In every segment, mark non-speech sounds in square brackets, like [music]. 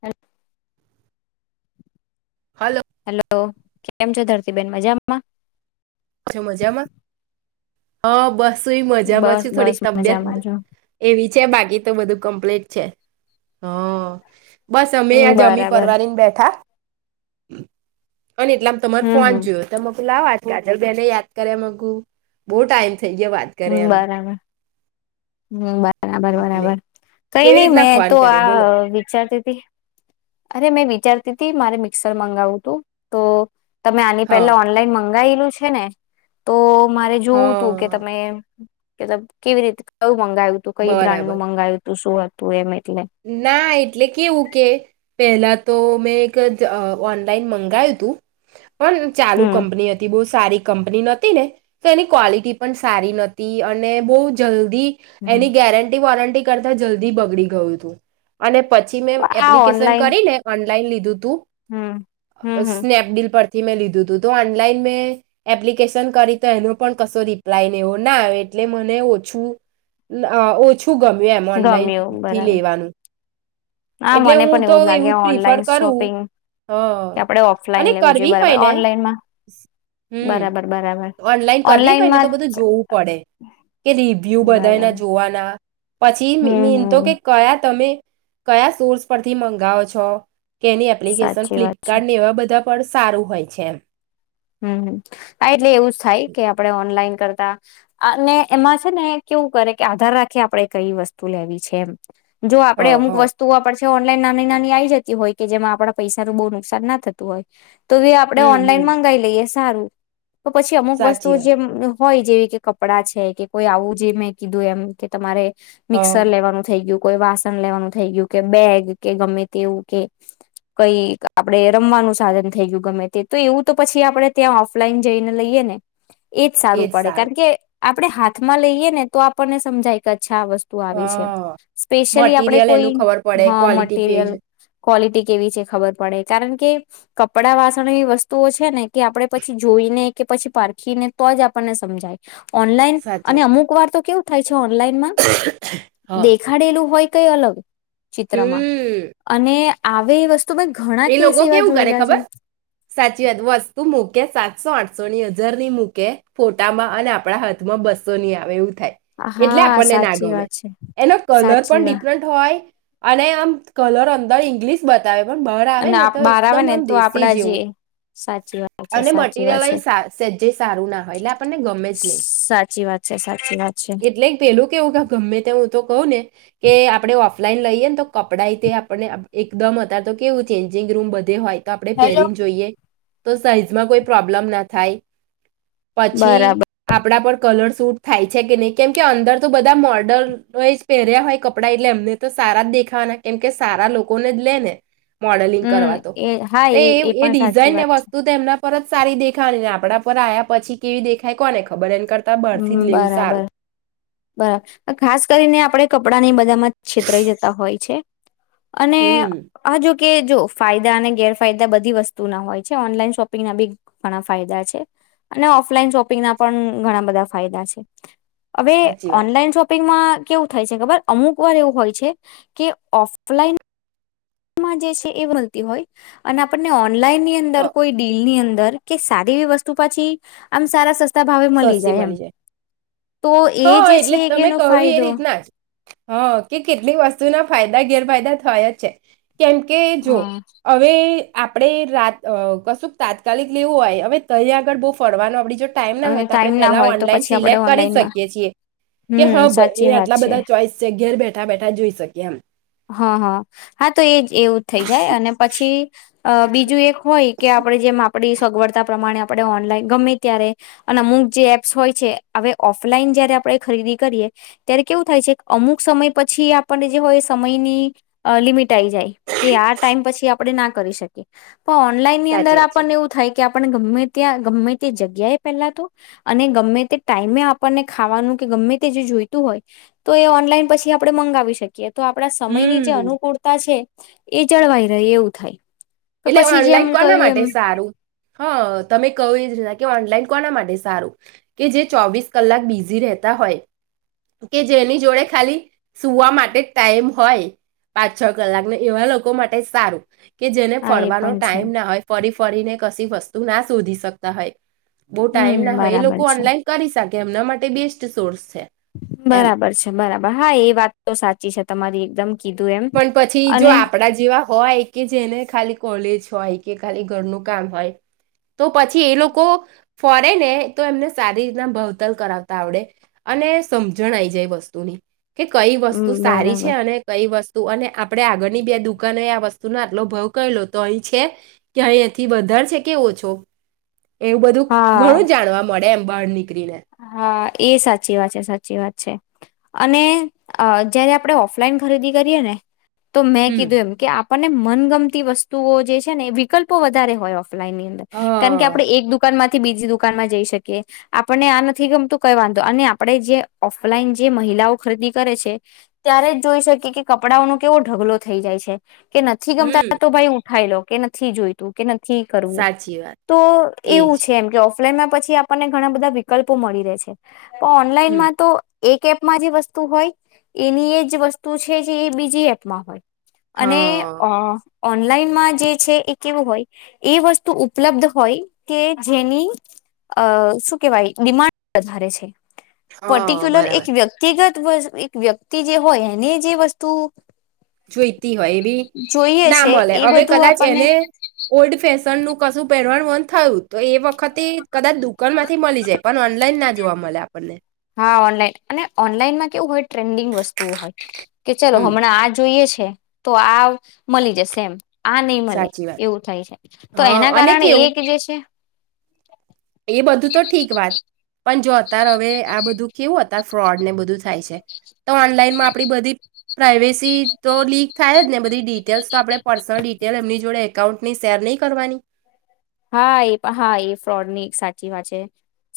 Hello. હલ hello, કેમ છો ધરતીબેન મજામાં? છો મજામાં, હો બસ. તુંઈ મજામાં બસ છું. બસ થોડીક તબિયત મજામાં છો એવી છે. બા ઈ તો બધું કમ્પ્લીટ છે. હં, બસ અમેય હમ આ જમી બરાબર પરવારી ન બેઠા. [inaudible] અને એટલામ તમાર હમ ફોન હમ જોયો તો મેં કુ લાવ આજ કિંજલબેને યાદ કર્યા મેં કુ. બોવ ટાઈમ થઈ ગ્યા વાત કરે એમ. હમ્મ, બા બરાબર, એટલે બરાબર. કઈ કેવી નય રીતના મેં તો ફોન કરે આ બોલો વિચારતી તી. અરે મેં વિચારતી તી મારે મિક્સર મંગાવું તું. તો તમે આની હા પેલા ઓનલાઈન મં ગાયેલું છે ને. તો મારે જોવું તું કે હા તમે કે તમ કેવી રીતે કવ મંગાયું તું. કઈ બરાબર બ્રાન્ડનું મંગાયું તું શું હતું એમે એ ના, એટલે કેવું કે પેહેલા તો મેં એક ઓનલાઈન મંગાયું તું પન ચાલુ હમ કંપની હતી બહુ સારી કંપની નતી ને તો એની કોલેટી પન સારી નતી અને બહુ જલ્દ દી એની ગેરંટી વોરંટ ટી કરતાં જલ્દી બગડી ગયું તું અને પછી મેં આ એપ્લિકેશન ઓનલાઈન કરીને લાઈન લીધુંત તું હમ હમ હમ સ્નેપડીલ પર થી મેં લીધું તું. તો ઓનલાઈન મેં એપ્લિકેશન કરી તો એનો પણ કશો રિપ્લાયને એવો ના આવે એટલે મને ઓછું અ ઓછું ગમ્યું એમ ઓનલાઈન ગમ્યું થી બરાબર લેવાનું હા એટલે મને હું પણ તો લાગે એવું જ પ્રિફર ઓનલાઈન કરું શોપિંગ હ કે આપડે અને ઓફલાઈન લેવું જોઈએ કરવી બરાબર હોય ને ઓનલાઈનમાં હમ્મ બરાબર બરાબર ઓનલાઈન કરવી હોય ને ઓનલાઈનમાં તો બધું જોવું પડે કે રિવ્યુ બરાબર બધાંના જોવાના પછી હમ મીનતો હમ કે કયા તમે? કયા સોર્સ પરથી મંગાવો છો? કેની એપ્લિકેશન સાચી વાત છે ફ્લિપકાર્ટને એવા બધા પણ સારું હોય છે એમ. હમ્મ. હા. એટલે એવું જ થાય કે આપડણે ઓનલાઈન કરતા અને એમાં છે ને કેવું કરે કે, આધાર રાખી આપણે કઈ વસ્તુ લેવી છે એમ. જો હ આપડે અમુક હ વસ્તુઓ પડશે ઓનલાઈન નાની નાની આઈ જતી હોય કે, જેમાં આપણા પૈસાનું બહુ નુકસાન ના થતું હોય તો બી આપણે હમ હમ ઓનલાઈન મંગા સારું. તો પછી અમુક વસ્તુ સાચી વાત જેમ હોય જેવી કે કપડાં છે, કે કોઈ આવું જે મેં કીધું એમ કે તમારે હ મિક્સર લેવાનું થઇ ગયું, કોઈ વાસન લેવાનું થઈ ગયું, કે બેગ કે ગમે તે એવું કે કઈ આપણે રમવાનું સાધન થઈ ગયું, ગમે તે તો એવું તો પછી આપણે ત્યાં ઓફલાઈન જઈને લઈએ ને એજ સારું પડે કારણ કે આપડે હાથમાં લઈએ ને તો આપણને સમજાય- આ વસ્તુ હ આવી છે, સ્પેશિયલી આપણે મટીરિયલ કોઈ એનું ખબર પડે હ ક્વોલિટી કેવી મટીરિયલ છે ક્વોલિટી કેવી છે ખબર પડે કારણ કે કપડાં વાસણ એવી વસ્તુઓ છે ને કે આપડણે પછી જોઈને કે પછી પારખીને તો જ આપણને સમજાય ઓનલાઈન સાચી અને વાત અમુક વાર તો કેવું ઓનલાનમાં હ દેખાડેલું હોય કઈ અલગ ચિત્રમાં હમ અને આવે વસ્તુ મેં ઘણા એ કેસ લોકો એવા કેવું કરે જોયેલા છે ખબર, સાચી વાત બસ તું મૂકે સાતસો, આઠસો ની હજર ની મૂકે ફોટામાં અને આપણા હાથમાં બસો ની આવે એવું એટલે હા આપને ના સાચી ગમે, વાત છે એનો કલર સાચી પણ વાત ડિફરન્ટ હોય અને કલર અંદર ઇંગ્લિશ બતાવે પણ બહર આવે અને ને તો બહાર આવે એકદમ ને આમ તો દેશી આપડા જે જેવું સાચી વાત છે અને સાચી મટીરિયલ વાત છે સેજ્જય સારું ના હોય, એટલે આપણને ગમે જ નહી, સાચી વાત છે સાચી વાત છે. એટલે પેલું કેવું કે ગમે તે હું તો કહો ને કે આપડે ઓ ઓફલાઈન લઈએ ને તો, કપડાં એ તે આપને એકદમ અત તો કેવું ચેન્જિંગ રૂમ બધે હોય. તો આપડણે હેલો. પહેરીને જોઈએ તો સાઈઝમાં કોઈ પ્રોબ્લેમ ના થાય પછી બરાબર આપણા પણ કલર સુૂટ થાય છે કે નહી કેમ કે અંદર તો બધા મોડલ એ જ પહેર્યા હોય કપડાં એટલે એમને તો સારા જ દેખાવાના કેમ કે સારા લોકોને જ લે ને મોડલિંગ હમ કરવા તો એ હા તો એ એ પણ સાચી ડિઝાઇન એ વાત છે વસ્તુ તો એમના પરત સારી દેખાવાનીને આપડા પર આયા પછી કેવી દેખાય કોને ખબર એ કરતા બહારથી હમ જ લેવું બરાબર સારું બરાબર ખાસ કરીને આપણે કપડા ને બધામાં છેતરાઈ જતા હોય છે. અને હમ આ જો કે જો ફાયદા અને ગેરફાયદા બધી વસ્તુ ના હોય છે ઓનલાઈન શોપિંગ ના બી ઘણા ફાયદા છે અને ઓફલાઈન શોપિંગ ના પણ ઘણા બધા ફાયદા છે. હવે સાચી વાત ઓનલાઈન શોપિંગમાં કેવું થાય છે ખબર અમુક વાર એવું હોય છે કે ઓફલાઈન જે છે એ વતી હોય અને આપણને ઓનલાઈન ની અંદર કોઈ ડીલ ની અંદર સારી વસ્તુ પાછીમ આમ સારા સસ્તા ભાવે સસ્તી જાય એમ મળી તો જાય એ હા જે એટલે છે કે તમે એનો કહવી એ ફાયદો રીતના જ હ કે કેટલીક વસ્તુના ફાયદા ગેરફાયદા થયા જ છે. કેમ કે જો હ હવે આપણે રાત કશું તાત્કાલિક લેવું હોય હવે તં આગળ બહુ ફરવાનું આપડી જો ટાઈમ ના અને હોય આપડે ટાઈમ ના પેલા હોય તો ઓનલાઈન પછી આપડે સિલેક્ટ કરી ઓનલાઈનમાં શકીએ છીએ, કે હ હમ ભઈ સાચી એ વાત આટલા છે બધા ચોઈસ છે ઘેર બેઠા બેઠા જોઈ શકીએ એમ. હા હા હા, તો એજ એવું જ થઈ જાય અને પછી અ બીજું એક હોય કે આપડે જે માપ પડી સગવડતા પ્રમાણે આપડે ઓનલાઈન ગમે ત્યારે અને અમુક જે એપ્સ હોય છે, હવે ઓફલાઈન જયારે આપડે ખરીદી કરીએ ત્યારે કેવું થાય છે, અમુક સમય પછી આપનને જે વોઈસ સમયની અ લિમિટ આઈ જાય, કે આ ટાઈમ પછી આપડે ના કરી શકીએ. પ ઓનલાઈનની અંદર સાચી વાત છે આપણને એવું થાય કે આપણને ગમે ત્યાં ગમે તે જગ્યાએ પેલા તો અને ગમે તે ટાઈમે આપણને ખાવાનું કે ગમે તે જે જોઈતું હોય, તો એ ઓનલાઈન પછી આપડે મંગાવી શકીએ. તો આપડા સમયની જે હમ અનુકૂળતા છે એ જળવાઈ રહે એવું થાય. તો એટલે પછી જેમ ઓનલાઈન કોના કહ્યું એમ માટે સારું. હ, તમે કહું એ જ [unintelligible] કે ઓનલાઈન કોના માટે સારું. કે જે ચોવીસ કલાક બિઝી રેહતા હોય, કે જેની જોડે ખાલી સુવા માટે ટાઈમ હોય, પાંચ છ કલાક ને એવા લોકો માટે સારું કે હા એ ફરવાનો પણ છે ટાઈમ ના હોય ફરી ફરીને કશી વસ્તુ ના શોધી શકતા હોય બહુ હમ ટાઈમ ના હોય એ બરાબર લોકો છે ઓનલાઈન કરી શક એમના માટે બેસ્ટ સોર્સ છે એમ બરાબર છે. બરાબર હા, એ વાત તો સાચી છે તમારી. એકદમ કીધું એમ પન પછી જો અને આપડા જેવા હોય કે જેને ખાલી કોલેજ હોય કે ખાલી ઘરનું કામ હોય તો પછી એ લોકો ફરે ને તો એમને સારી રીતના ભવતાલ કરાવતા આવડે. અને સમજણ આયી જાય વસ્તુની કે કઈ વસ્તુ સારી છે, બરાબર અને કઈ વસ્ત અને આપડે આગળની બે દુકાનોએ આ વસ્તુનો આટલો ભવ કરી લો તોય છે કે અહી એથી વધાર છે કે ઓછો. એવું બધું હા ઘણું જાણવા મળે એમ. બારની ક્રિયા હા એ સાચી વાત છે, સાચી વાત છે. અને અ જયારે આપડે ઓફલાઈન ખરીદી કરીએ ને તો મેં હમ કીધું એમ કે આપ પણને મનગમતી વસ્તુઓ જે છે ને એ વિકલ્પો વધારે હોય ઓફ ફલાઈનની અંદર કારણ કે હા આપડે એક દુકાનમાં થી બીજી દુકાનમાં જઈ શકીએ. આપ પણને આ નથી ગમતું કઈ વાંધો અને આપડે જે ઓફલાઈન જે મહિલાઓ ખરીદી કરે છે, ત્યારે જ જોઈ શકીએ કે કપડાઓનો કેવો ઢગલો થઈ જાય છે. કે નથી હમ ગમતા તો ભાઈ હું ખાઈ લો કે નથી જોઈતું કે નથ થી કરવું સાચી વાત તો એવું એજ છે, એમ કે ઓફ ફ્લેમના પછી આપણને ઘણા બધા વિક કલ્પો મળી રહે છે. હમ ઓનલાઈનમાં તો એક એપમાં જે વસ્તુ હોય એની એ જ વસ્તુ છે જે એ બીજી એપમાં હોય અને હા અ ઓનલાઈનમાં જે છે એ કેવું હોય એ વસ્તુ ઉપલબ્ધ હોય કે જેની અ શું કેહેવાય ડિમાન્ડ વધારે છે હા પર્ટિક્યુલર બરાબર એક વ્યક્તિગત એક વ્યક્તિ જે હોય એને જે વસ્તુ જોઈતી હોય બી જોઈએ ના છે મળે એ હવે બધું કદાચ આપણને એને ઓલ્ડ ફેશન નું કશું પહેરવાનું મન થયું તો એ વખતે કદાચ દુકાન માંથી મળી જાય પણ ઓનલાઈન ના જોવા મળે આપણને હા ઓનલાઈન અને ઓનલાઈનમાં કેવું હોય ટ્રેન્ડિંગ વસ્તુઓ હોય કે ચલો હમ હમણાં આ જોઈએ છે તો આ મળી જશે એમ આ નહી મળે સાચી વાત એવું થાય છે તો હા એના અને કારણે કેવું એક જે છે [inaudible] એ બધું તો ઠીક વાત પણ જો અતાર હવે આ બધું કેવું અતાર ફ્રોડ ને બધું થાય છે તો ઓનલાઈનમાં આપણી બધી પ્રાઈવેસી તો લીક થાય જ ને બધી ડિટેલ્સ તો આપણે પર્સનલ ડિટેલ એમની જોડે એકાઉન્ટ ની શેર નહીં કરવાની હા એ પણ હા એ ફ્રોડની એક સાચી વાત છે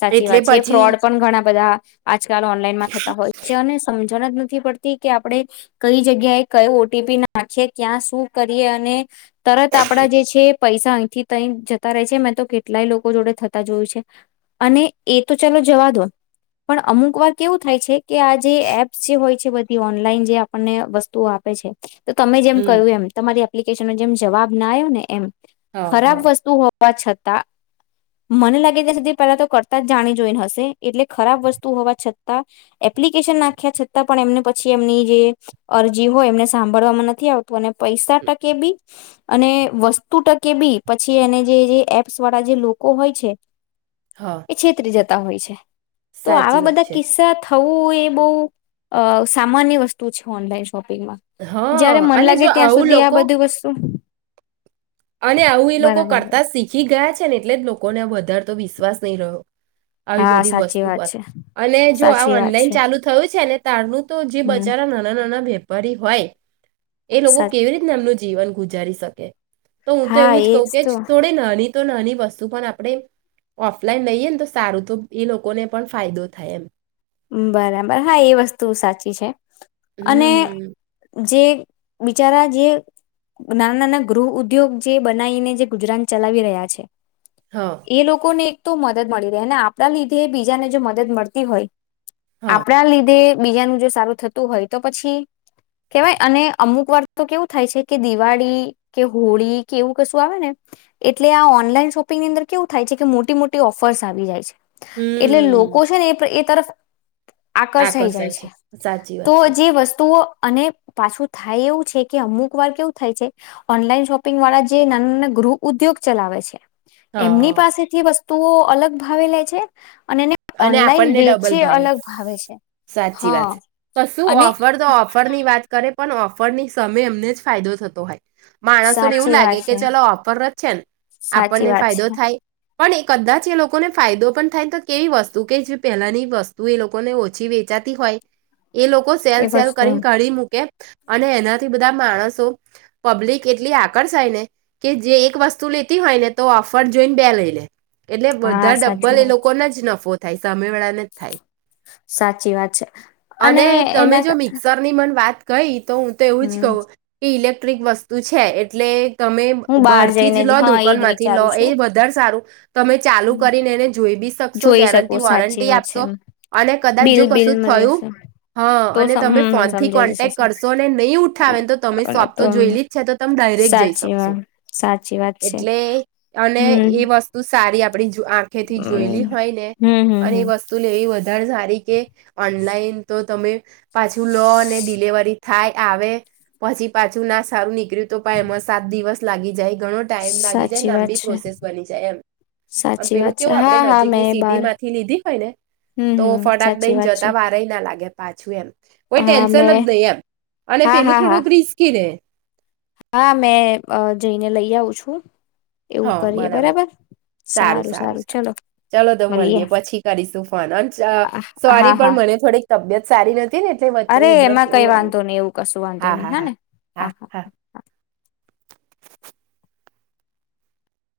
સાચી એટલે વાત છે પછી ફ્રોડ પણ ઘણા બધા આજકાલ ઓનલાઈનમાં થતા હોય છે અને સમજણ જ નથી પડતી કે આપડણે કઈ જગ્યાએ કઈ ઓટીપી નાખીએ ક્યાં શું કરીએ અને તરત આપણા જે છે પૈસા અહીંથી તહી જતા છે મેં તો કેટલાય લોકો જોડે થતા જોયું છે અને એ તો ચાલો જવા દો પણ અમુક વાર કેવું થાય છે કે આ જે એપ્સ જે હોય છે બધી ઓનલાઈન જે આપણને વસ્તુઓ આપે છે તો તમે જેમ હમ કહ્યું એમ તમારી એપ્લિકેશનનો જેમ જવાબ ના આવ્યો ને એમ હા ખરાબ હા વસ્તુ હો હોવા છતાં મને લાગે ત્યાં સુધી પહેલા તો કરતા જ જાણી જોઈને હશે એટલે ખરાબ વસ્તુ હોવા છતાં એપ્લિકેશન નાખ્યા છતાં પણ એમને પછી એમની જે અરજી હોય એમને સાંભળવામાં નથી આવતી તને પૈસા ટકે ભી અને વસ્તુ ટકે બી પછી એને જે જે એપ્સ વાળા જે લોકો હોય છે હા એ છેત્રી જતા [unintelligible] હોય છે. તો આવા સાચી વાત બધા છે કિસ્સા થવું એ બહુ અ સામાન્ય વસ્તુ છે ઓનલાઈન પિંગમાં જયારે હા મન અને લાગે જો ત્યાં આવું સુધી આ લોકો બધી વસ્તુ અને આવું એ લોકો બરાબર કરતા જ શીખે હી ગયા છે ને એટલે જ લોકોને વધારે તો વિશ્વાસ નહીં રહ્યો આવી હા બધી સાચી વસ્તુ વાત પર છે અને જો આ સાચી વાત ઓનલાઈન છે ચાલુ થયું છે ને તારનું તો જે હમ બચારા નાના નાના ભે ફરી હોય એ લોકો સા કેવી રીતના એમનું જીવન ગુજારી શકે. તો હું તો હા એવું જ કહું એજ કે તો થોડી નાની તો નાની વસ્તુ પણ આપણે ઓફલાઈન લઈએ ને તો સારું તો એ લોકોને પણ ફાયદો થાય એમ બરાબર હા એ વસ્તુ સાચી છે. અને હમ જે બિચારા જે નાના નાના ગૃહ ઉદ્યોગ જે બનાવીને જે ગુજરાત ચલાવી રહ્યા છે. હા એ લોકો ને તો મદદ મળી રહે અને આપણા લીધે બીજાને જો મદદ મળતી હોય હા આપણા લીધે બીજાનું જો સારું થતું હોય તો પછી કેવાય અને અમુક વાર તો કેવું થાય છે કે દિવાળી કે હોળી કે એવું કશું આવે ને એટલે આ ઓનલાઈન શોપિંગની અંદર કેવું થાય છે કે મોટી મોટી ઓફર્સ આવી જાય છે. એટલે હમ લોકો છે ને એ પ એ તરફ આકર્ષાઈ જાય આકર્ષાય છે સાચી તો વાત છે જે વસ્તુઓ અને પાછું થાય એવું છે કે અમુક વાર કેવું થાય છે ઓનલાઈન શોપિંગ વાળા જે નાના નાના ગૃહ ઉદ્યોગ ચલાવે છે એમની હા પાસેથી વસ્તુ તુંઓ અલગ ભાવે લે છે અને એને અને ઓનલાઈન આપણને દે ડબલ સાચી વાત ક શું અને ઓફર દ ઓફર ની વાત કર તે પણ ઓફરની સમયમે એમને જ ફાયદો થતો હોય. માણસોને એવું સાચી લાગે વાત કે છે ચાલો ઓફર જ છે ને સાચી આપણને વાત ફાયદો છે થાય પણ એ કદાચ એ લોકોને ફાયદો પણ થાય તો કેવી વસ્તુ કે જે પહેલાની વસ્તુ એ લોકોને ઓછી વેચાતી હોય એ લોકો સેલ એ સેલ વસ્તુ કરીને કાઢી મૂકે અને એનાથી બધા માણસો પબ્લિક એટલી આકર્ષાય ને કે જે એક વસ્તુ લેતી હોય ને તો ઓફર જોઈને બે લઈ લે એટલે હા બધા સાચી ડબ્બલ એ વાત લોક નફો થાય સ તમે વેળાને થાય સાચી વાત છે અને તમે જો મિક્સર ની મને વાત કઈ તો હું તો એવું જ હમ કહું કે ઇલેક ક્ટ્રિક વસ્તુ છે એટલે તમે હું બહાર બહારથી જઈને જ લો હા દુકાન એજ માંથી લો વિચારું એ વધારે સારું તમે ચાલુ છું કરીને એને જોઈ બી સ [unintelligible] સો જોઈ શકો ગેરંટી સાચી વોરંટી વાત છે આપશો એમ અને કદાચ બિલ જો બિલ કશું મળી થયું જશે હા તો અને તમે હમ ફોનથી સમજાઈ કોન્ટેક્ટ જશે કરશો અને નહી ઉઠાવે તો તમે સોપ તો જોયલી જ છે તો તમે ડાયરેક્ટ જઈ સાચી શકશો વાત સાચી વાત છે એટલે અને હમ એ વસ્તુ સા સારી આપ આપણી જો આંખેથી હમ જોયેલી હોય ને હમ અને એ હમ વસ્તુ લેવી વધ સારી કે ઓનલાઈન તો તમે પાછું લો, અને ડિલવરી થાય આવે પછી પાછું ના સારું નીકળ્યું, તો પણ એમાં સાત દિવસ લાગી જાય ઘણો ટાઈમ લાગી જાય સાચી વાત લાંબી છે પ્રોસેસ બની જાય એમ પણ સાચી પેલું વાત છે કેવું આપડે હા ન હા ક મેં બાર સિટીમાંથી લીધી હોય ને હમ તો હમ ફટાક સાચી દઈને વાત છે જતા વારય ના લાગે પાછી આપ કોઈ હા ટેન્શન મેં નથી જ નઈ એમ, અને હા પેલું હા હા થોડુંક રિસ્કી રે. હા. મેં જઈને લઈ આવું છું. હ. એવું કરીએ બરાબર. સારું સારું સારું ચાલ તો મળીએ મળએ પછી કરીશું ફોન અને સોરી હા પણ હા મને થોડીક તબિયત સારી રહે. અરે એમાં કઈ વાંધો નહી, એવું કશું વાંધો નહી હા. ને, હા. હા.